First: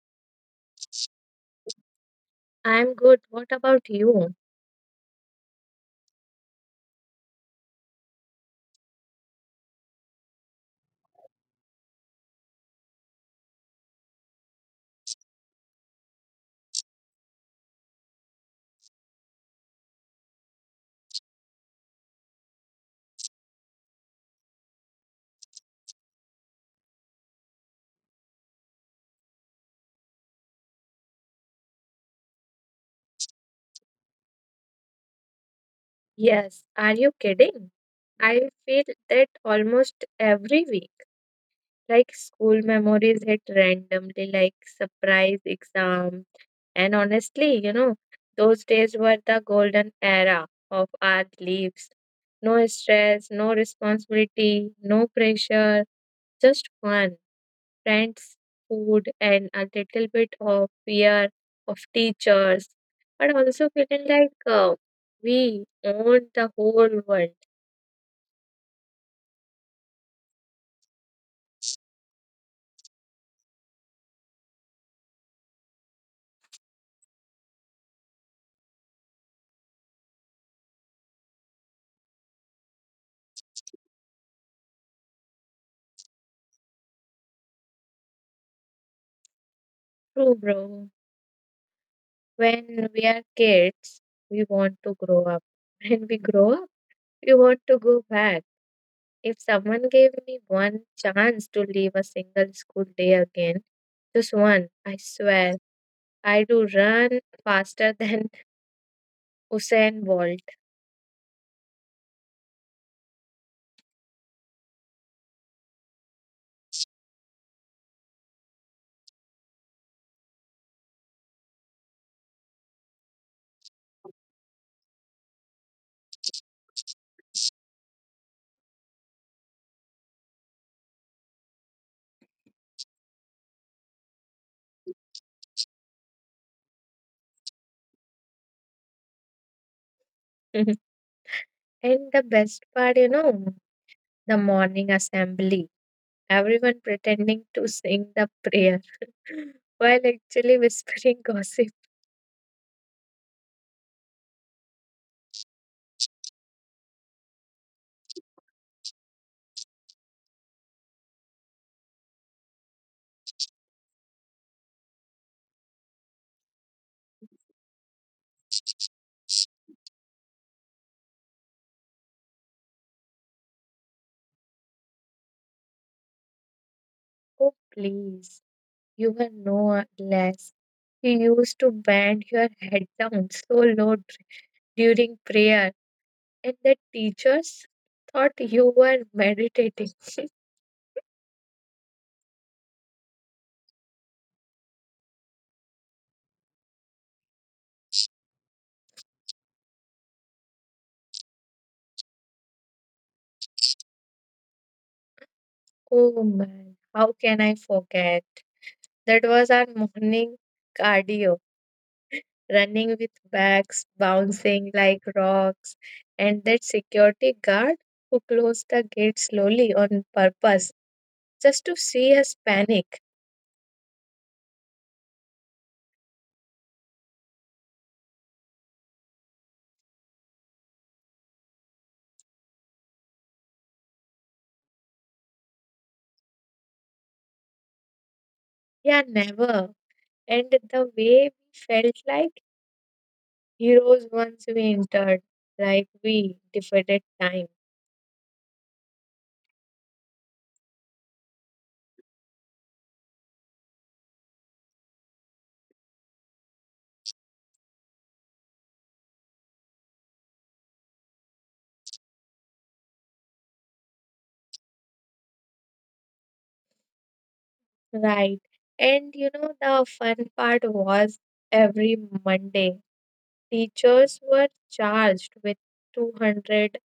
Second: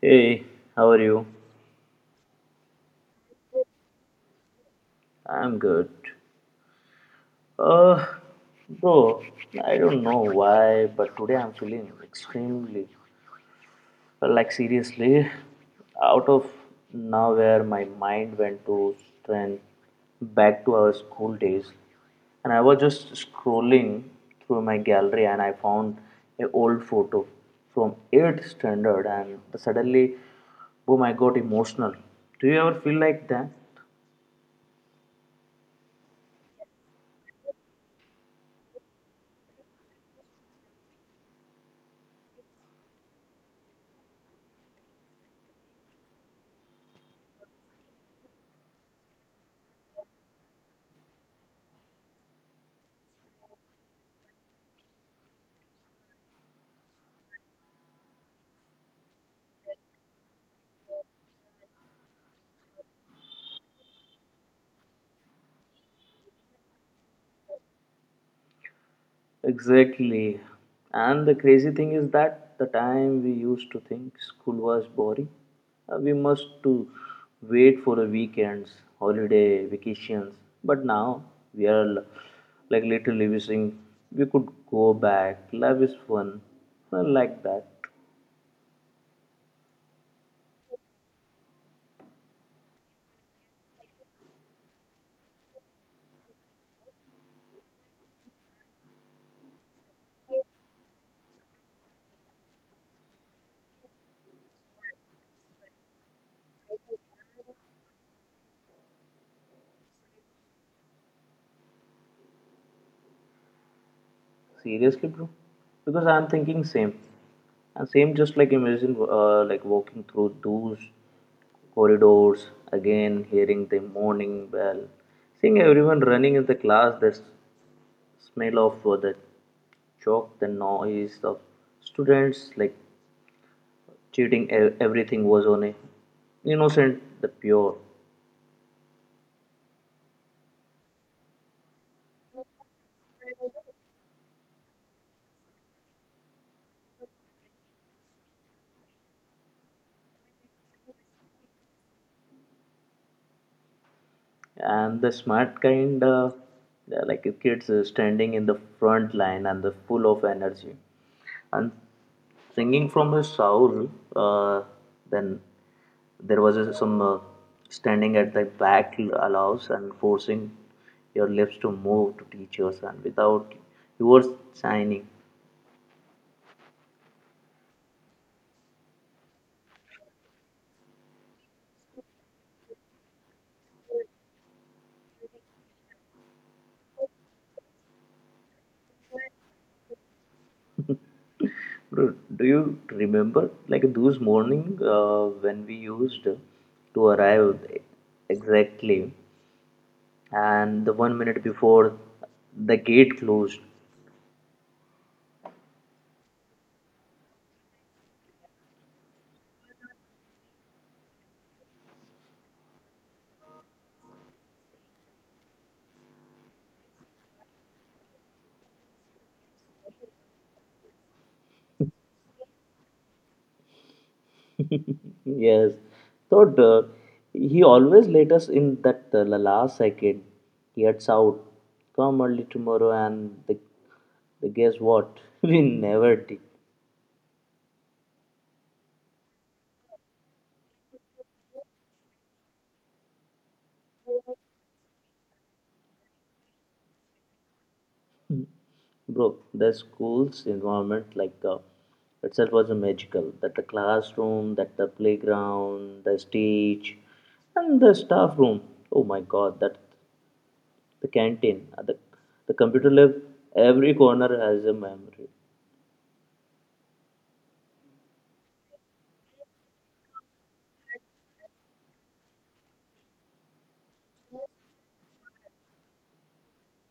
Hey, how are you? I'm good. What about you? I'm good. Uh, bro, I don't know why, but today I'm feeling extremely, like seriously, out of nowhere. My mind went to strength back to our school days, and I was just scrolling through my gallery, and I found an old photo from eighth standard, and suddenly, boom! I got emotional. Do you ever feel like that? Yes, are you kidding? I feel that almost every week, like school memories hit randomly, like surprise exam. And honestly, you know, those days were the golden era of our lives. No stress, no responsibility, no pressure, just fun. Friends, food, and a little bit of fear of teachers, but also feeling like we own the whole world. Exactly. And the crazy thing is that the time we used to think school was boring, we must to wait for the weekends, holiday, vacations. But now we are l- like literally wishing we could go back. Life is fun, like that. True, bro. When we are kids, we want to grow up. When we grow up, we want to go back. If someone gave me one chance to leave a single school day again, just one, I swear, I do run faster than Usain Bolt. Seriously, bro? Because I'm thinking same. And same just like imagine like walking through those corridors again, hearing the morning bell, seeing everyone running in the class, smell of the chalk, the noise of students like cheating. Everything was on a innocent, the pure. And the best part, you know, the morning assembly, everyone pretending to sing the prayer while actually whispering gossip. And the smart kind they're like a kids standing in the front line and the full of energy and singing from his soul, uh, then there was a, some standing at the back allows and forcing your lips to move to teachers and without you signing. Oh, please, you were no less. You used to bend your head down so low during prayer, and the teachers thought you were meditating. Bro, do you remember like those morning when we used to arrive exactly and the 1 minute before the gate closed? Oh man, how can I forget? That was our morning cardio. Running with bags bouncing like rocks, and that security guard who closed the gate slowly on purpose just to see us panic. Yes. So he always let us in that last second. He gets out. Come early tomorrow, and the guess what? We never did, Yeah, never. And the way we felt like heroes once we entered, like we defeated time. bro. The school's environment, like itself, was a magical. That the classroom, that the playground, the stage, and the staff room. Oh my God, that the canteen, the computer lab, every corner has a memory. Right. And you know, the fun part was, every Monday, teachers were charged with 200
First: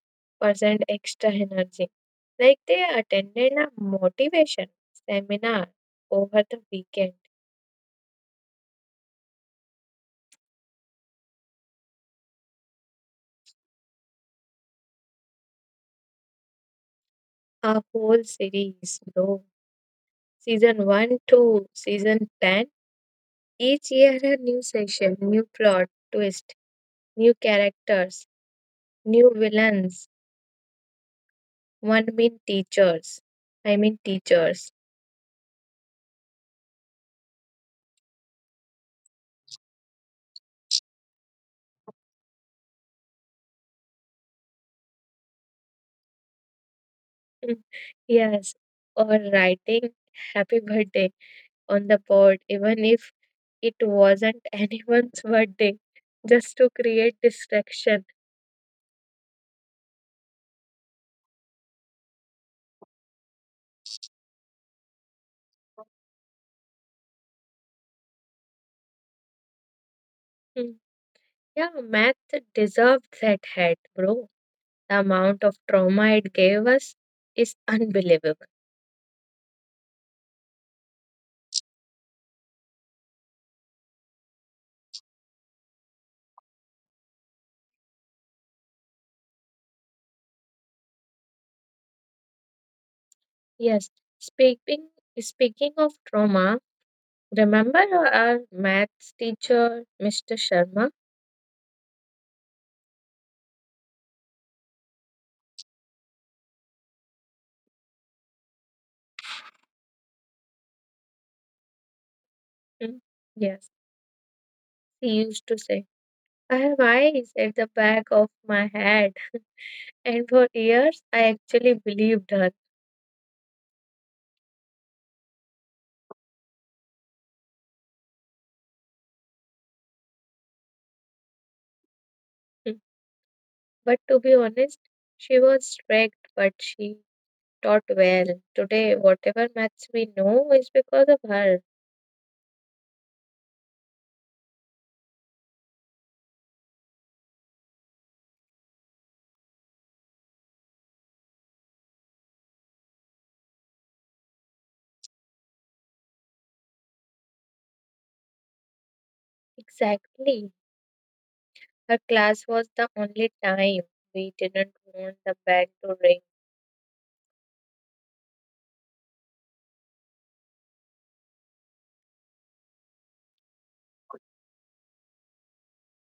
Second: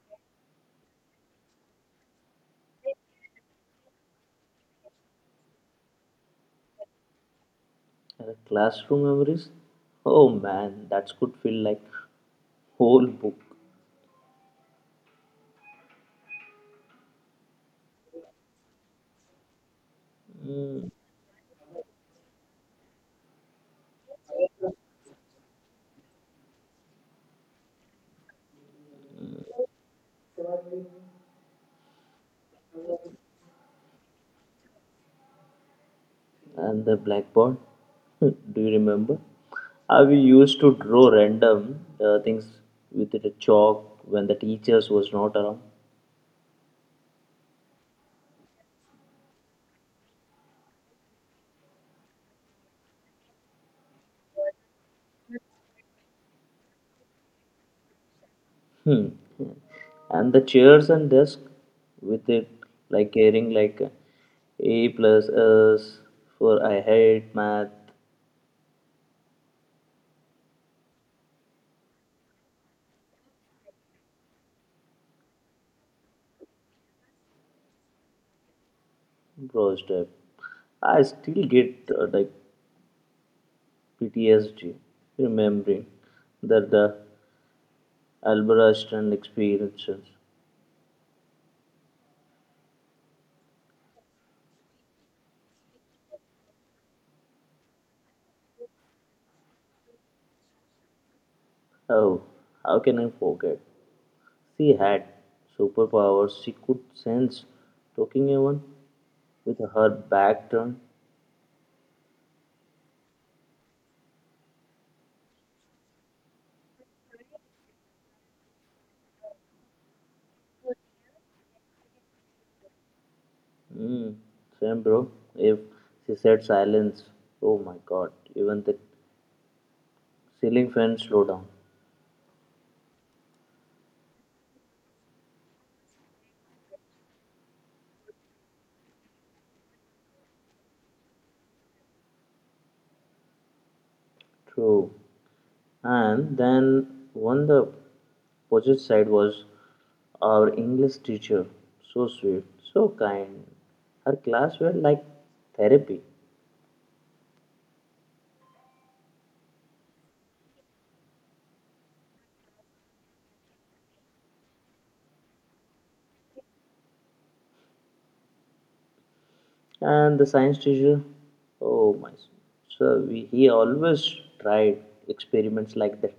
Percent extra energy. Like they attended a motivation seminar over the weekend. And the classroom memories, oh man, that could feel like whole book. A whole series, bro. Season Mm. 1 to season 10, each year a new session, new plot, twist, new characters, new villains, one mean teachers. I mean teachers. And the blackboard, do you remember? How we used to draw random things with the chalk when the teachers was not around. Yes, or writing happy birthday on the board, even if it wasn't anyone's birthday, just to create distraction. Hmm. hmm. And the chairs and desk with it like carrying like A plus S for I hate math. Hmm. Yeah, math deserved that hat, bro. The amount of trauma it gave us is unbelievable. Bro, step. I still get like PTSD remembering that the Albert Einstein experiences. Yes, speaking speaking of trauma, remember our maths teacher, Mr. Sharma? Oh, how can I forget? She had superpowers. She could sense talking even with her back turned. Hmm. Yes, he used to say, "I have eyes at the back of my head," and for years I actually believed her. Mm, same, bro. If she said silence, oh my God, even the ceiling fan slowed down. Hmm. But to be honest, she was strict, but she taught well. Today, whatever maths we know is because of her. True. And then on the opposite side was our English teacher. So sweet, so kind. Her class were like therapy. Exactly. Her class was the only time we didn't want the bell to And the science teacher, oh my, so we, he always tried experiments like that.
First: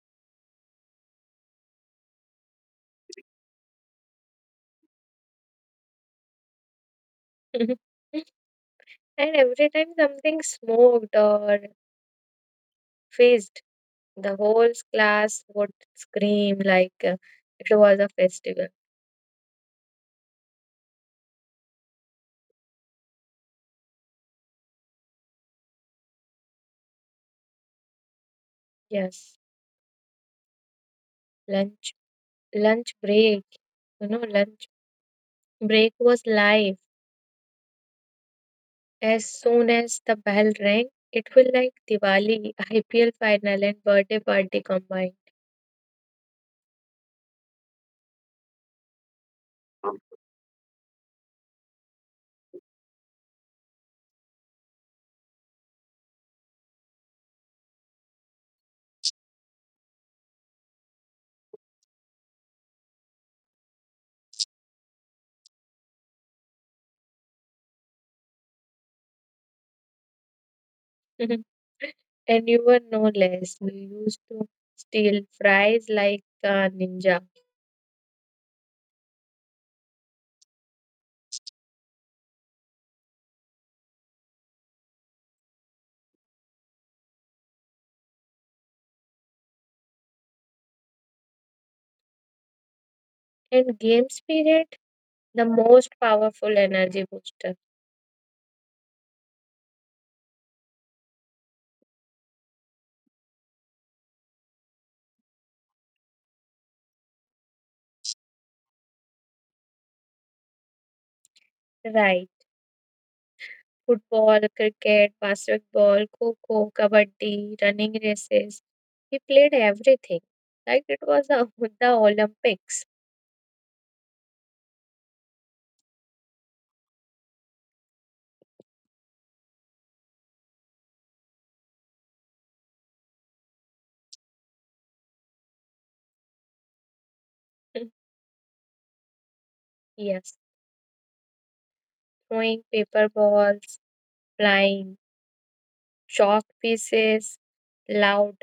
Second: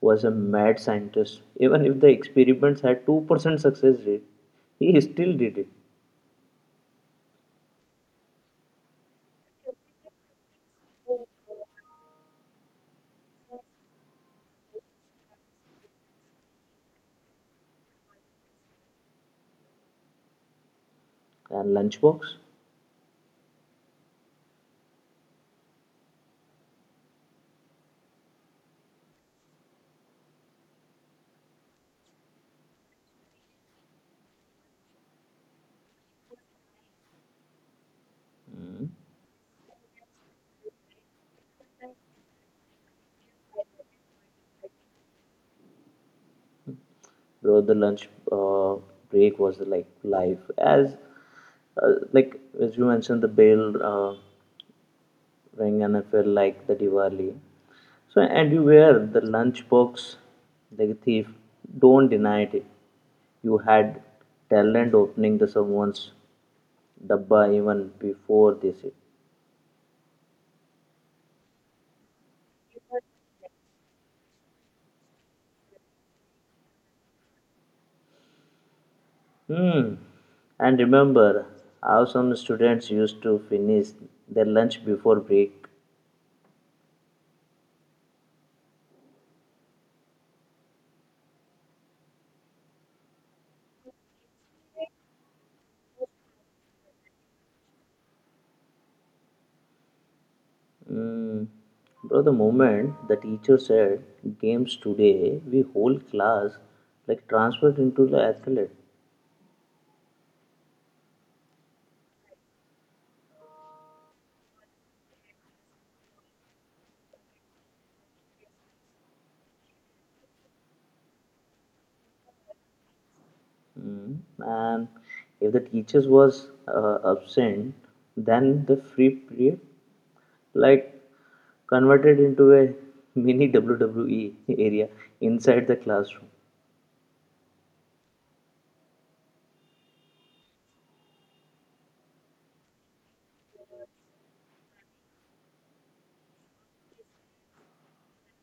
Was a mad scientist. Even if the experiments had 2% success rate, he still did it. ring. And every time something smoked or fizzed, the whole class would scream like it was a festival. And lunchbox. Yes, lunch, lunch break. You know, lunch break was life. As soon as the bell rang, it was like Diwali, IPL final, and birthday party combined. Bro, the lunch uh, break was like life, as like as you mentioned, the bell uh, rang and I felt like the Diwali. So and you were the lunchbox like a thief, don't deny it, you had talent opening the someone's dabba even before this. And you were no less. You used to steal fries like a ninja. Hmm. And remember how some students used to finish their lunch before break. And game spirit, the most powerful energy booster. Mm, bro, the moment the teacher said games today, we whole class like transferred into the athlete. Right. Football, cricket, basketball, kho-kho, kabaddi, running races. We played everything. Like it was the Olympics. Mm, and if the teachers was absent, then the free period like converted into a mini WWE area inside the classroom. Yes. Throwing paper balls, flying chalk pieces, loud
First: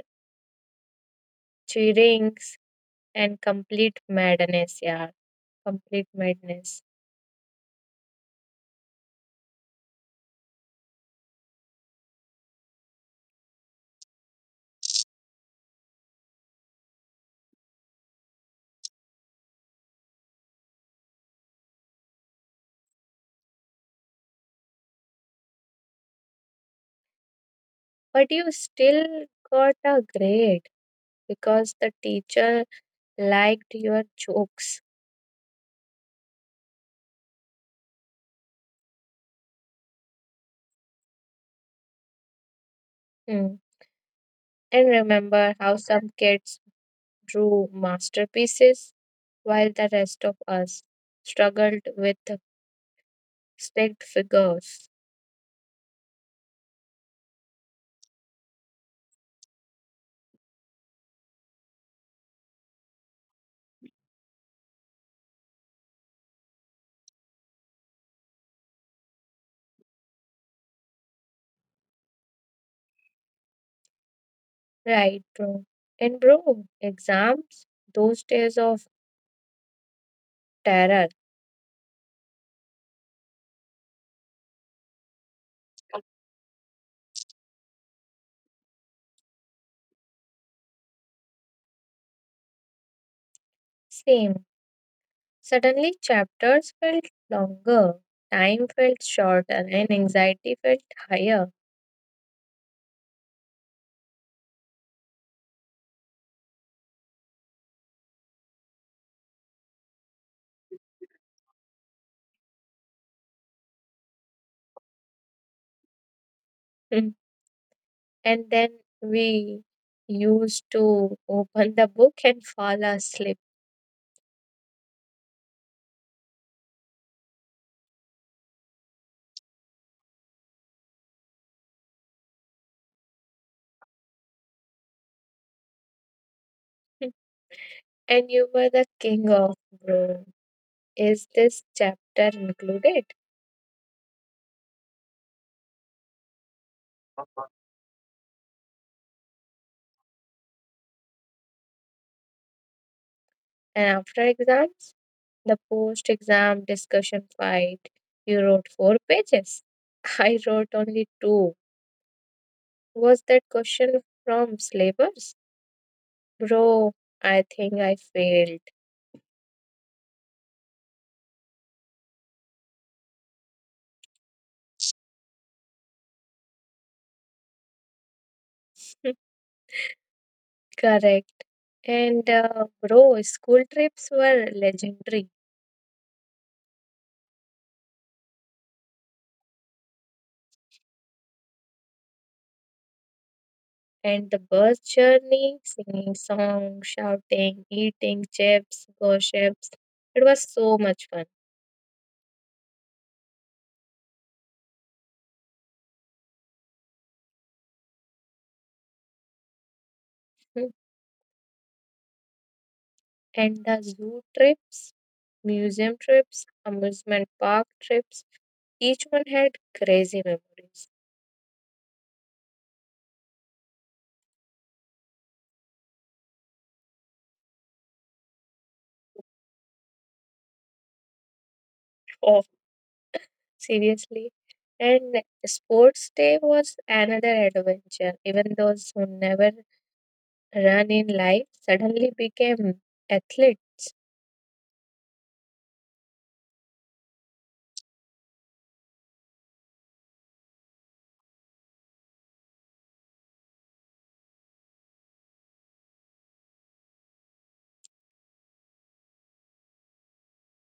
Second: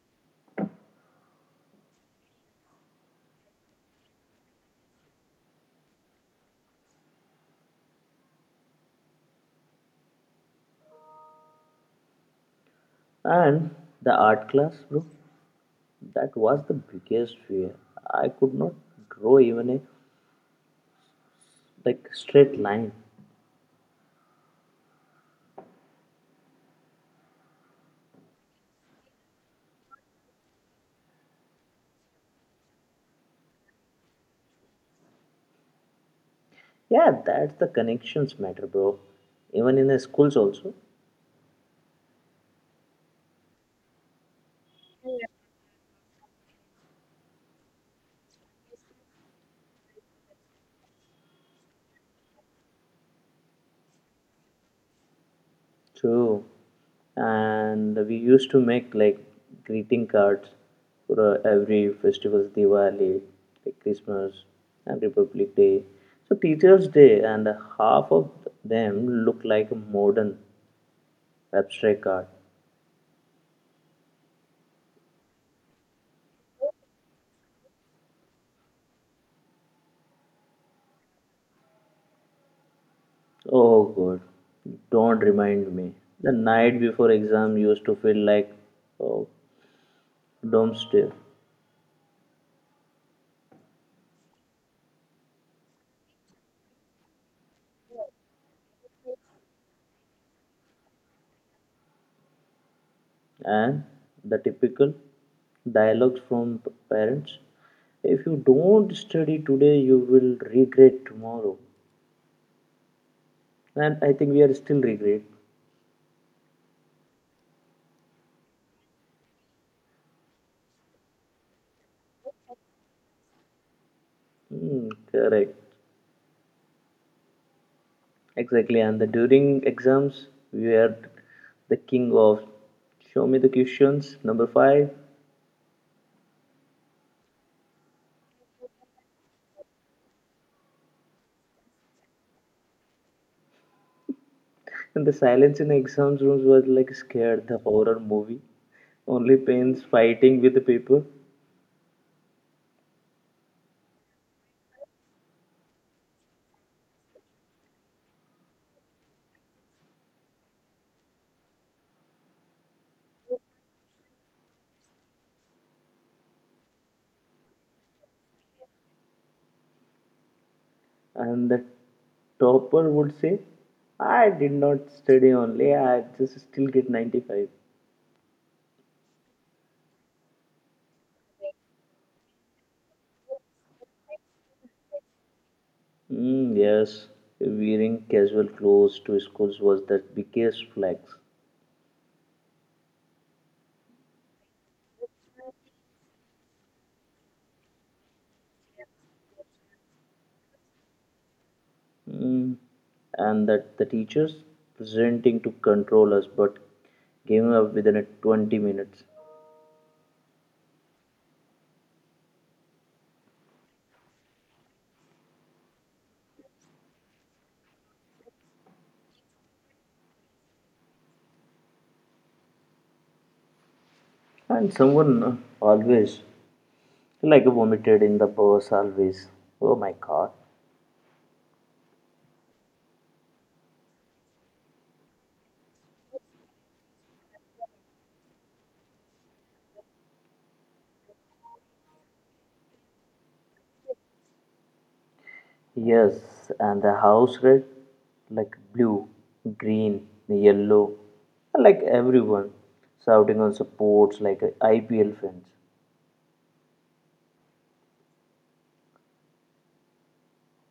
cheerings, and complete madness, yeah, complete madness. And the art class, bro, that was the biggest fear. I could not draw even a like straight line. But you still got a grade because the teacher liked your jokes. Yeah, that's the connections matter, bro. Even in the schools also. Hmm. And remember how some kids drew masterpieces while the rest of us struggled with stick figures. True. And we used to make like greeting cards for every festivals, Diwali, like Christmas, and Republic Day. So Teachers' Day, and half of them look like a modern abstract art. Right, bro. And bro, exams, those days of terror. Oh God, don't remind me. The night before exam used to feel like oh, doomsday. Same. Suddenly, chapters felt longer, time felt shorter, and anxiety felt higher. And the typical dialogues from parents, if you don't study today you will regret tomorrow, and I think we are still regret. Mm. And then we used to open the book and fall asleep. Hmm, correct exactly, and the during exams we are the king of show me the questions number five. Mm. And you were the king of, bro. Is this chapter included? And the silence in exams rooms was like scared the horror movie, only pens fighting with the paper. And after exams, the post exam discussion fight. You wrote 4 pages. I wrote only two. Was that question from slavers? Bro, I think I failed. And the topper would say, I did not study only, I just still get 95. Correct. And bro, school trips were legendary. Mm, yes, wearing casual clothes to schools was the biggest flex. And the bus journey, singing songs, shouting, eating chips, gossips. It was so much fun. Mm, and that the teachers presenting to control us but giving up within a 20 minutes. Hmm. And the zoo trips, museum trips, amusement park trips, each one had crazy memories. And someone always, like vomited in the bus always. Oh my God. Oh, seriously. And sports day was another adventure. Even those who never run in life suddenly became athlete. Yes, and the house red, like blue, green, yellow, like everyone shouting on supports like a IPL fans.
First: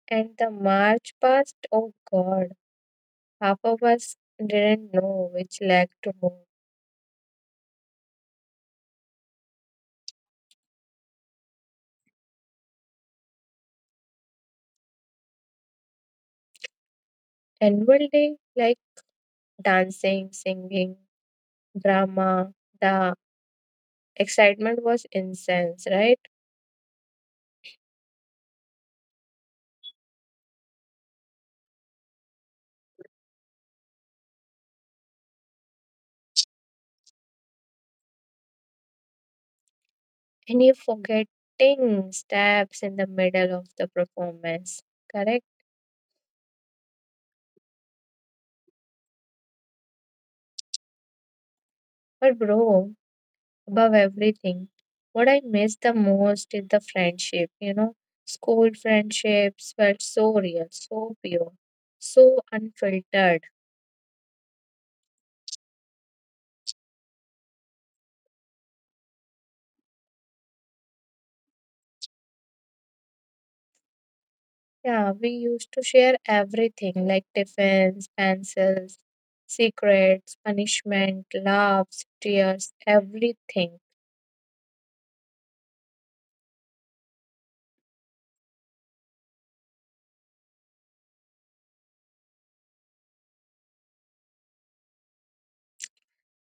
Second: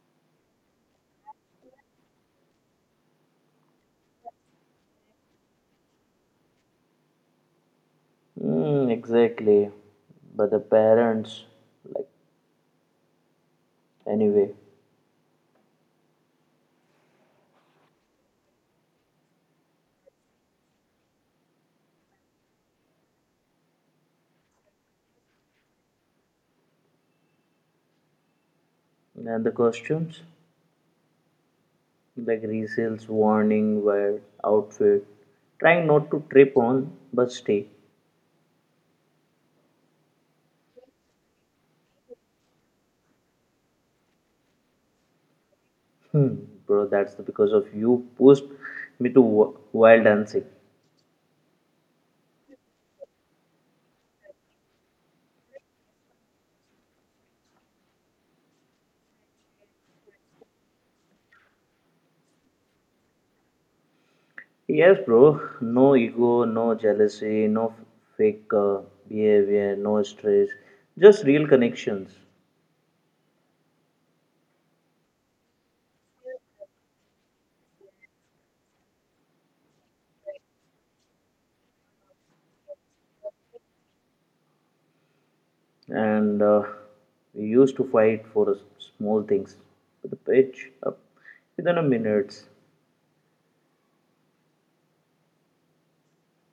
And the march past, oh god, half of us didn't know which leg to move. Mm, exactly, but the parents, like anyway, Annual day, like dancing, singing, drama, the excitement was intense, right? and the costumes, like resales warning, wear outfit, trying not to trip on but stay. And you forgetting steps in the middle of the performance, correct. Hmm, bro, that's because of you pushed me to wild dancing. But bro, above everything, what I miss the most is the friendship. You know, school friendships were so real, so pure, so unfiltered. Yes, bro. No ego, no jealousy, no fake behavior, no stress, just real connections. Yeah, we used to share everything like tiffins, pencils, secrets, punishment, laughs, tears, everything. And we used to fight for small things. The pitch up within a minute,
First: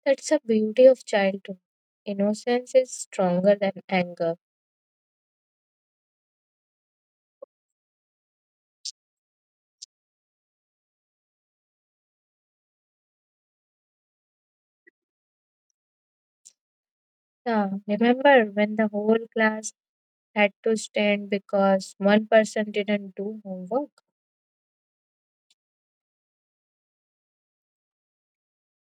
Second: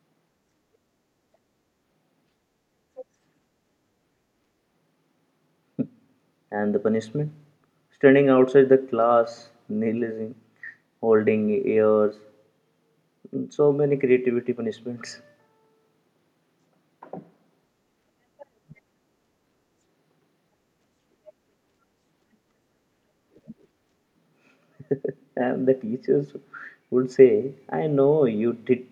That's the beauty of childhood. Innocence is stronger than anger. and the punishment standing outside the class, kneeling, holding ears, so many creativity punishments. Yeah, remember when the whole class had to stand because one person didn't do homework. And the teachers would say, I know you did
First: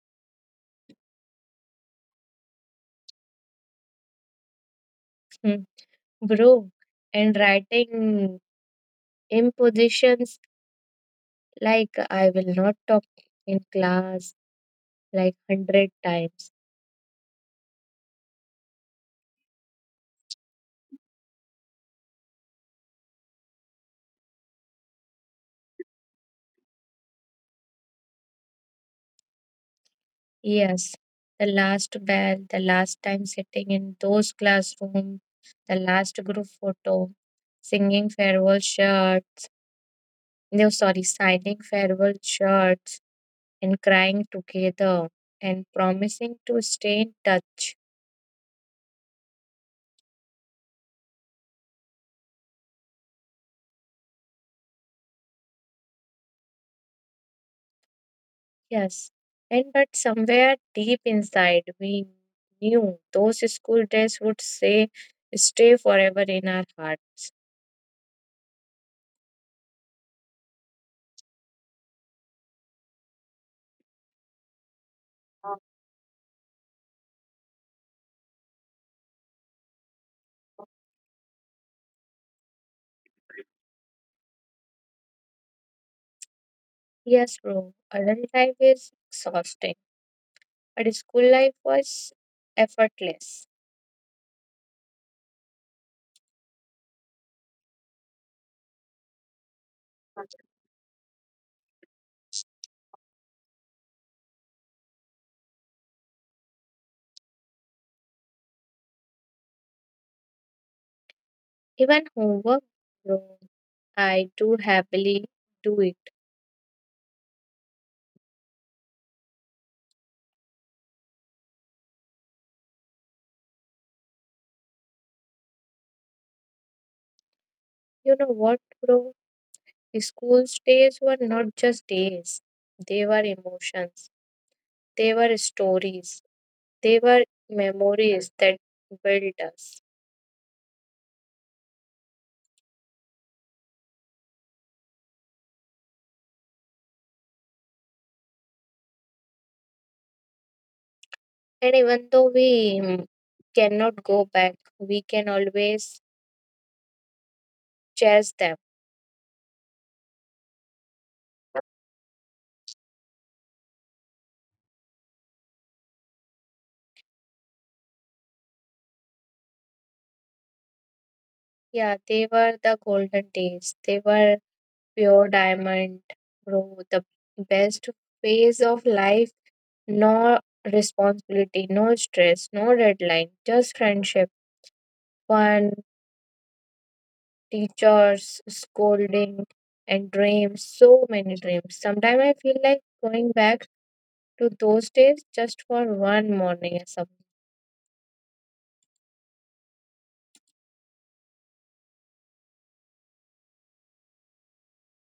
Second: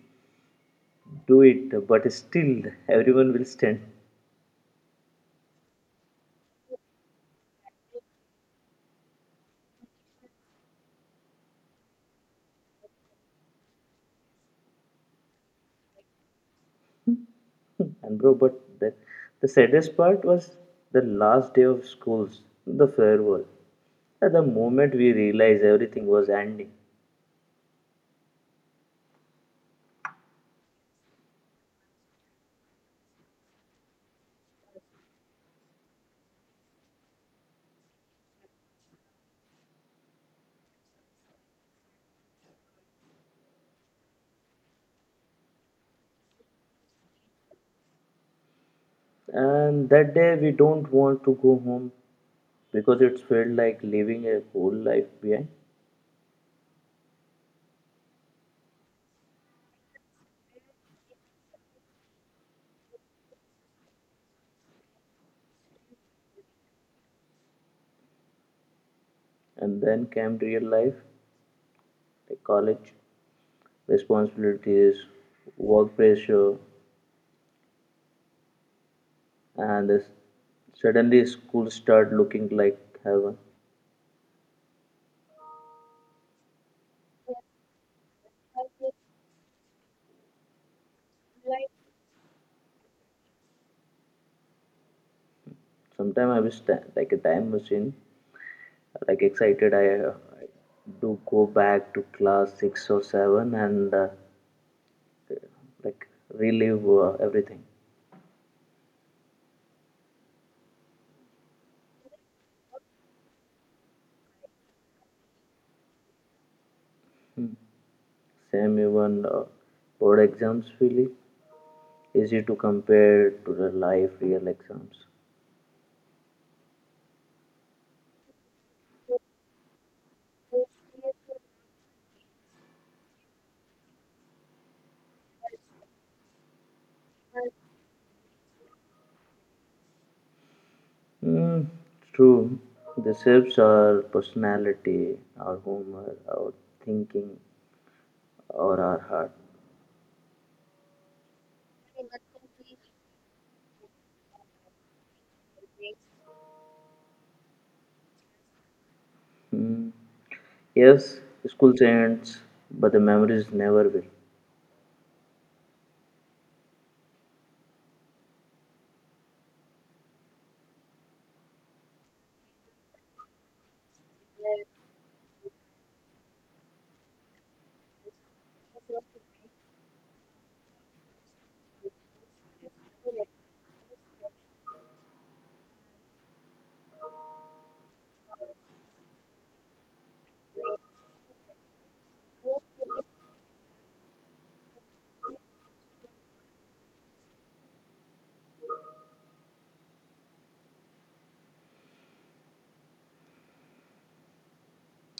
do it, but still everyone will stand. Hmm. Bro, and writing impositions like I will not talk in class like 100 times. And bro, but the saddest part was the last day of schools, the farewell. At the moment we realized everything was ending, Yes, the last bell, the last time sitting in those classroom, the last group photo, singing farewell shirt, no, sorry, signing farewell shirts and crying together and promising to stay in touch. and that day we don't want to go home because it felt like leaving a whole life behind. Yes, and but somewhere deep inside, we knew those school days would say stay forever in our heart. And then came real life, like college, responsibilities, work pressure, and suddenly school start looking like heaven. Yes, bro, adult life is exhausting, but school life was effortless. Sometimes I wish that like a time machine, like excited I do go back to class six or seven and like relive everything. Even homework, bro, I do happily do it. Same even board exams really easy to compare to the live real exams. You know what, bro? School days were not just days, they were emotions, they were stories. They were memories that built us. Mm, true. The shapes our personality, our humor, our thinking, or our heart. And even though we cannot go back, we can always chase them. Hmm. Yes, school ends, but the memories never will. Yeah, they were the golden days. They were pure diamond, bro. The best phase of life. No responsibility, no stress, no deadline, just friendship, fun, teachers, scolding, and dreams. So many dreams. Sometimes I feel like going back to those days just for one morning or something.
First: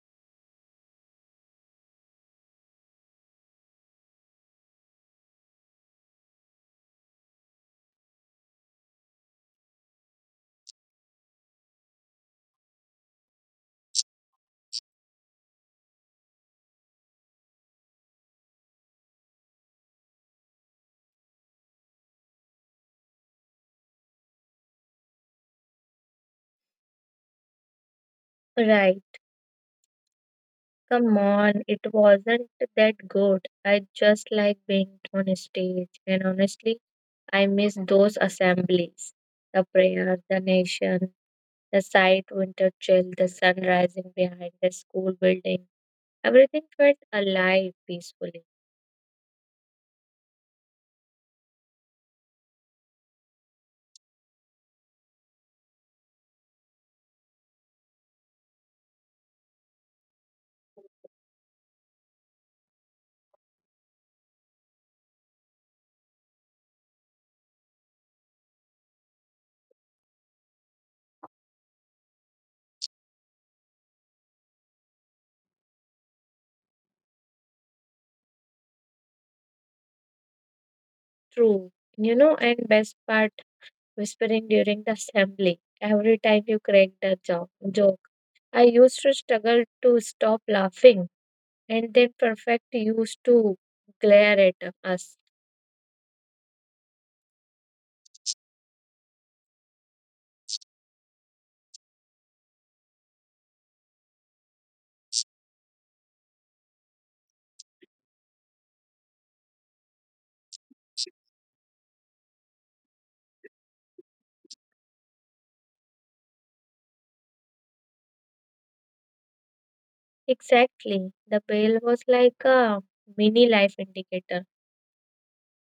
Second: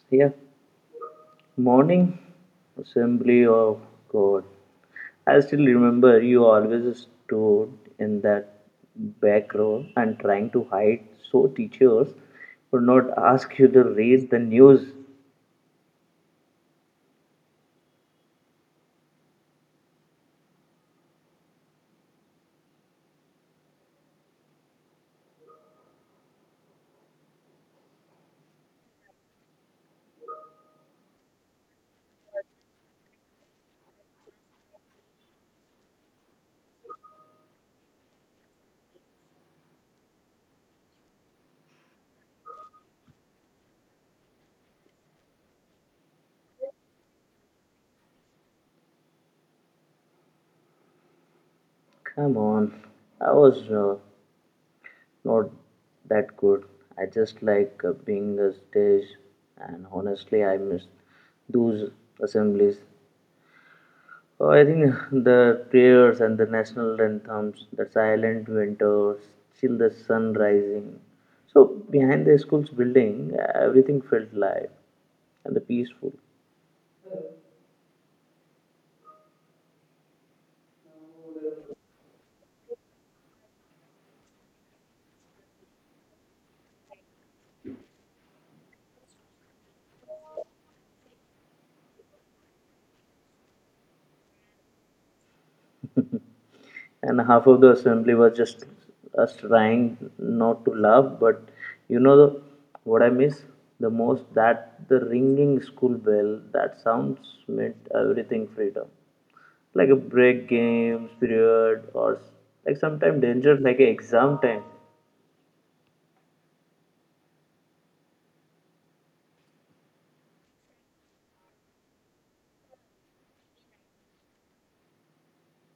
Yeah. Morning Assembly of God. I still remember you always stood in that back row and trying to hide so teachers would not ask you to read the news. Right. Come on, it wasn't that good. I just like being on stage, and honestly, I miss those assemblies. The prayer, the nation, the sight, winter chill, the sun rising behind the school building. Everything felt alive peacefully. Come on, I was not that good. I just like being a stage, and honestly, I miss those assemblies. I think the prayers and the national anthems, the silent winters, till the sun rising. So behind the school's building, everything felt live and the peaceful. True. You know, and best part, whispering during the assembly. Every time you cracked a joke, I used to struggle to stop laughing, and then Perfect used to glare at us. And half of the assembly was just us trying not to laugh, but you know what I miss the most? That the ringing school bell, that sounds meant everything freedom. Like a break games period or like sometime danger like a exam time. Exactly. The bell was like a mini life indicator.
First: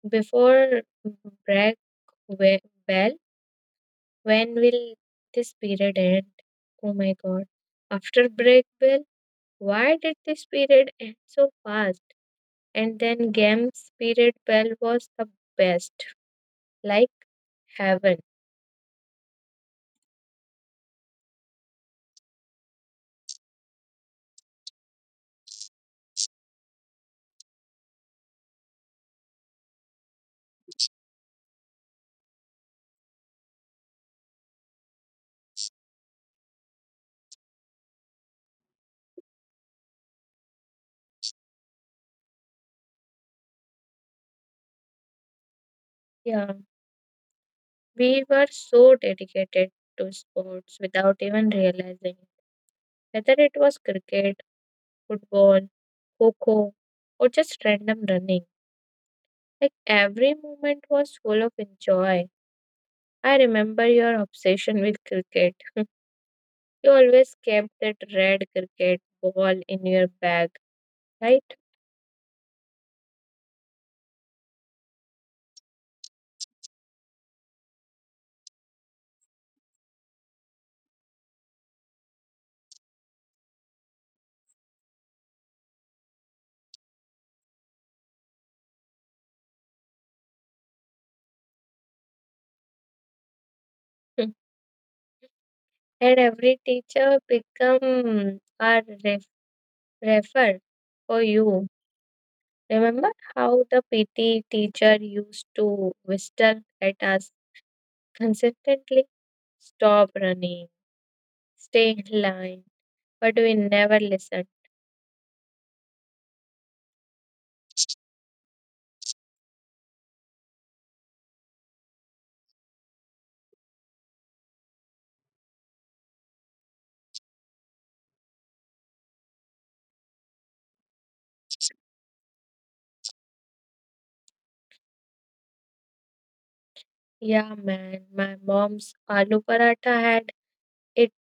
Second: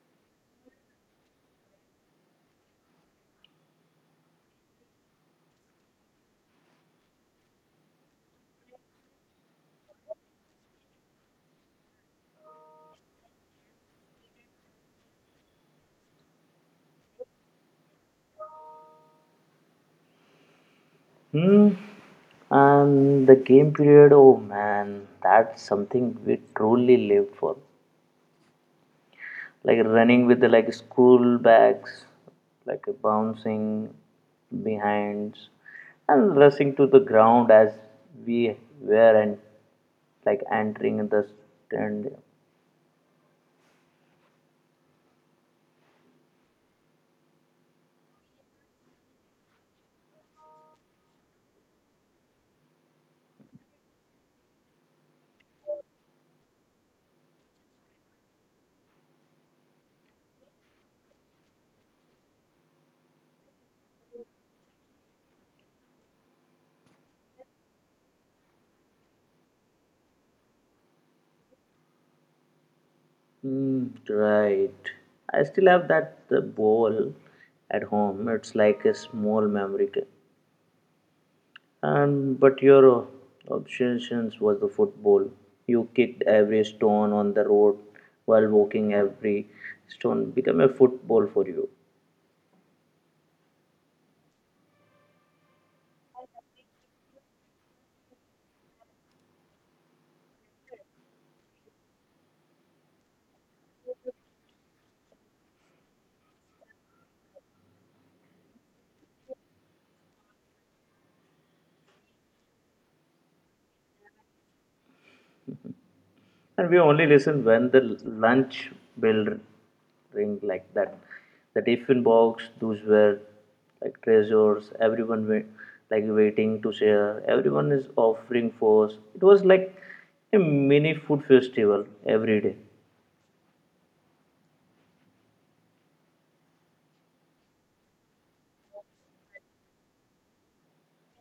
Before break we- bell, when will this period end? Oh my god. After break bell, why did this period end so fast? And then games period bell was the best, like heaven. Hmm. And the game period, oh man, that's something we truly live for. Like running with the like school bags, like bouncing behinds, and rushing to the ground as we were and like entering the stand. Yeah. We were so dedicated to sports without even realizing it. Whether it was cricket, football, kho kho, or just random running. Like every moment was full of joy. I remember your obsession with cricket. You always kept that red cricket ball in your bag, right? Mm, right. I still have that the bowl at home. It's like a small memory and but your obsessions was the football. You kicked every stone on the road while walking every stone became a football for you. And every teacher become a refer for you. Remember how the PT teacher used to whistle at us consistently? Stop running, stay in line, but we never listened. And we only listen when the lunch bell ring like that. The tiffin box, those were like treasures. Everyone were like waiting to share. Everyone is offering for us. It was like a mini food festival every day. Yeah, man, my mom's aloo paratha had its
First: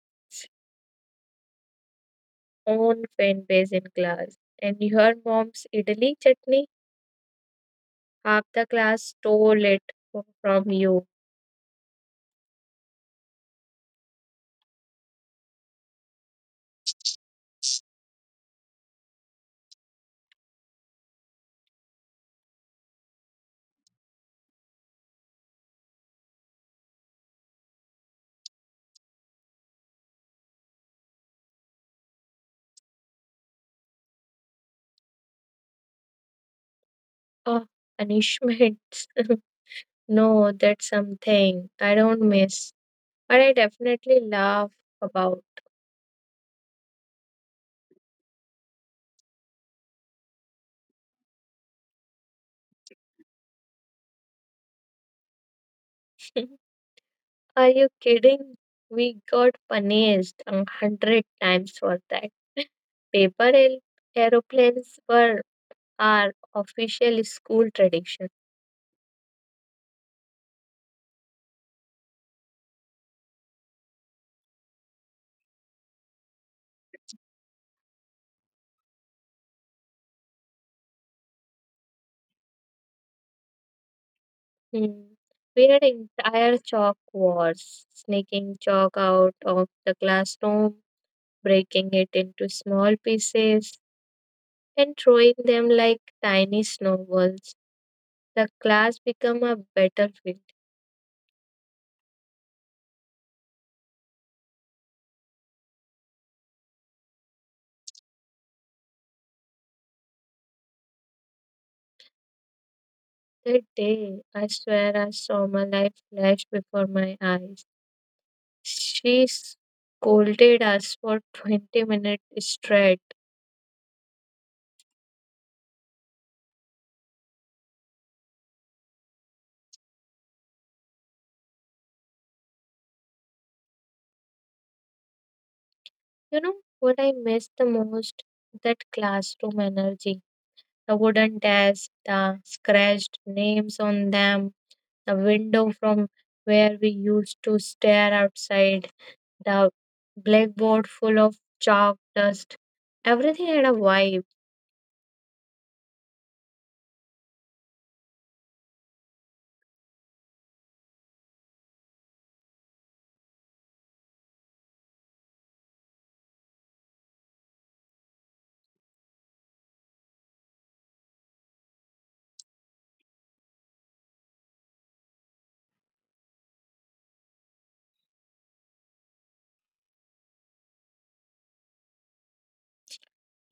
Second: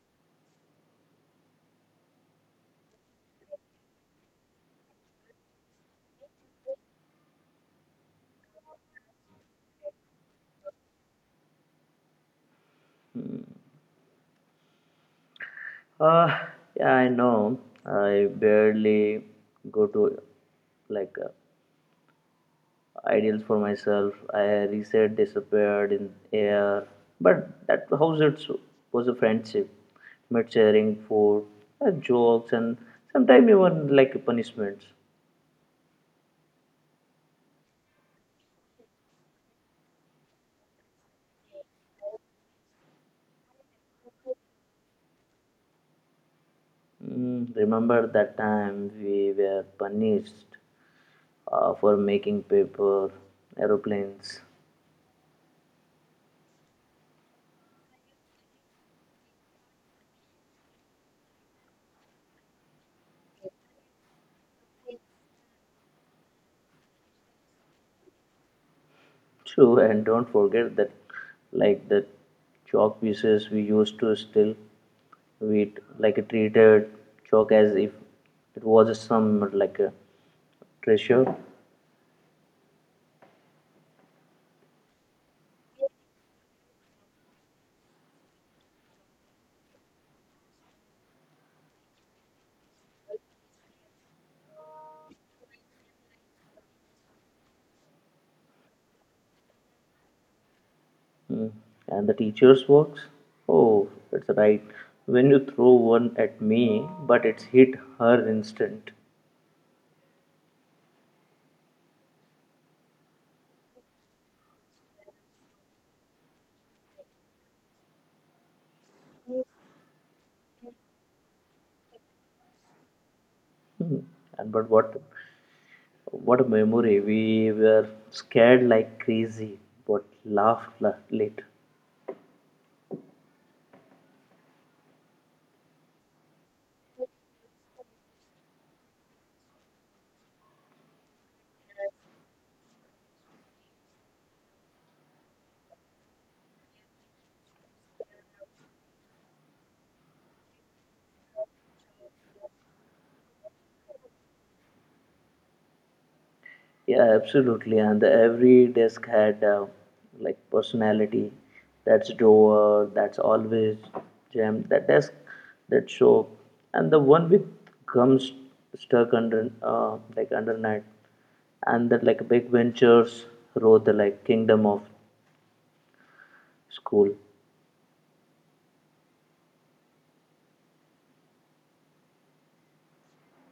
own fan base in class, and your mom's idli chutney, half the class stole it from you. Uh, yeah, I know. I barely go to like ideals for myself. I reset disappeared in air, but that house it so, was a friendship, met sharing food, jokes, and sometimes even like punishments. Oh, punishments. No, that's something I don't miss, but I definitely laugh about. Mm, remember that time we were punished for making paper aeroplanes. Are you kidding? We got punished 100 times for that. Paper aeroplanes were our official school tradition. True, and don't forget that, like the chalk pieces we used to still we like treated chalk as if it was some like a treasure. Hmm. We had entire chalk wars, sneaking chalk out of the classroom, breaking it into small pieces, and throwing them like tiny snowballs. The class became a battlefield. Mm. And the teacher's works. Oh, it's right. When you throw one at me, but it's hit her instant. That day, I swear I saw my life flash before my eyes. She scolded us for 20 minutes straight. Hmm. And but what a memory! We were scared like crazy, but laughed later. You know what I miss the most? That classroom energy. The wooden desks, the scratched names on them, the window from where we used to stare outside, the blackboard full of chalk dust. Everything had a vibe. Yeah, absolutely. And every desk had like personality. That's drawer. That's always jammed. That desk, that show, and the one with gums stuck under like under night, and that like big ventures wrote the like kingdom of school.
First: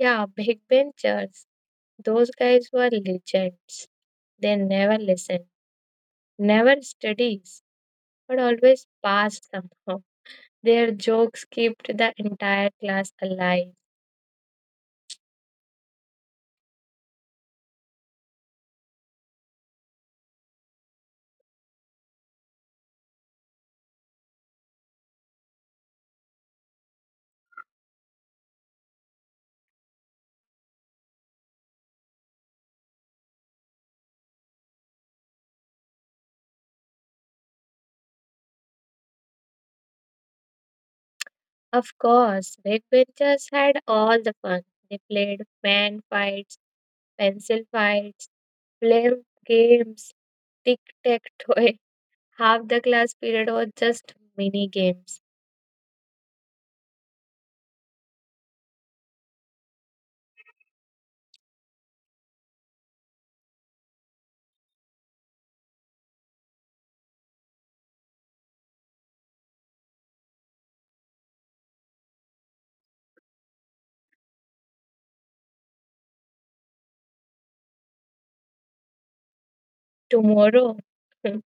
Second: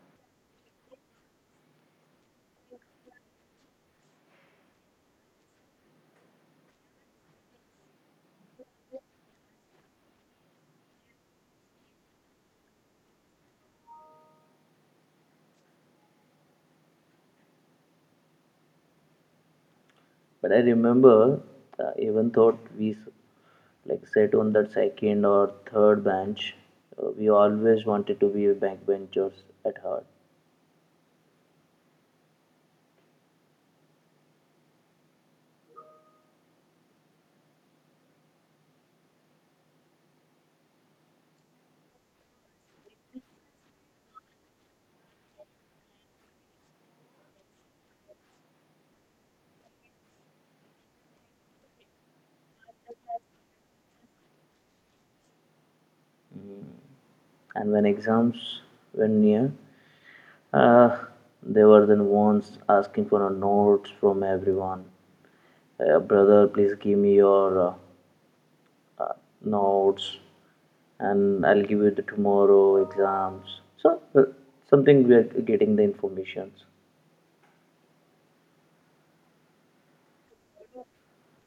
Yeah, big benches. Those guys were legends. They never listen, never studies but always passed somehow. Their jokes kept the entire class alive. But I remember even thought like sat on that second or third bench. We always wanted to be backbenchers at heart. Of course, backbenchers had all the fun. They played fan fights, pencil fights, blame games, tic tac toe. Half the class period was just mini games. And when exams were near, uh, they were then once asking for a notes from everyone. Brother, please give me your notes, and I'll give you the tomorrow exams. So something we are getting the informations, Tomorrow,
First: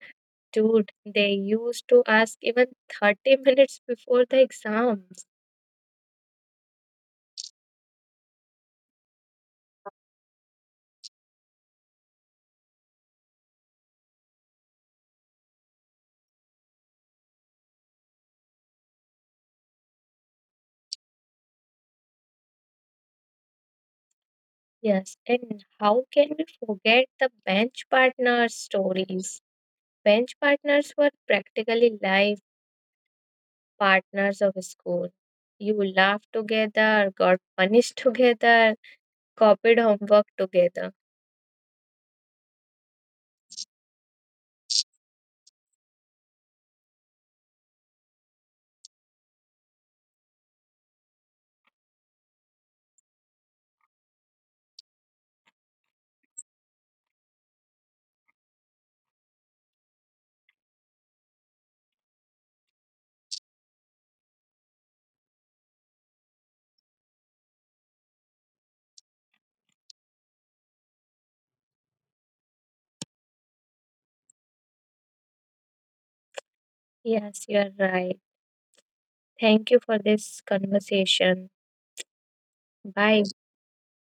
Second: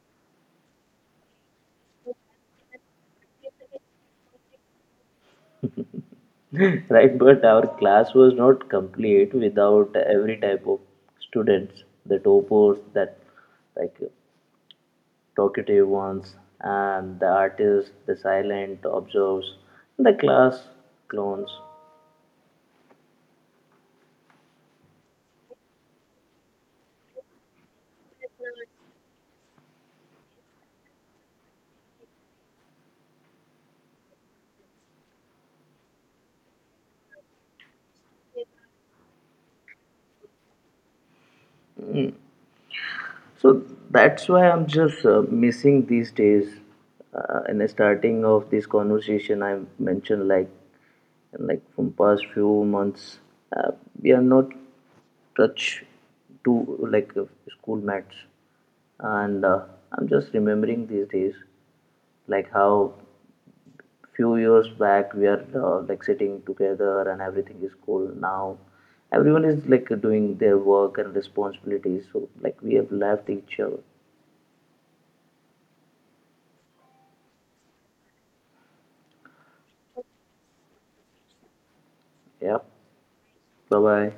dude, they used to ask even 30 minutes before the exams. right? But our class was not complete without every type of students, the toppers, that like talkative ones, and the artist, the silent observes, the class clones. Yes, and how can we forget the bench partner stories? Bench partners were practically life partners of school. You laughed together, got punished together, copied homework together. So that's why I'm just missing these days. In the starting of this conversation, I mentioned like from past few months, uh, we are not touch to like school mates, and I'm just remembering these days like how few years back we are like sitting together and everything is cool now, everyone is like doing their work and responsibilities so like we have left each other. Yes, you are right. Thank you for this conversation. Yeah. Bye. Bye bye.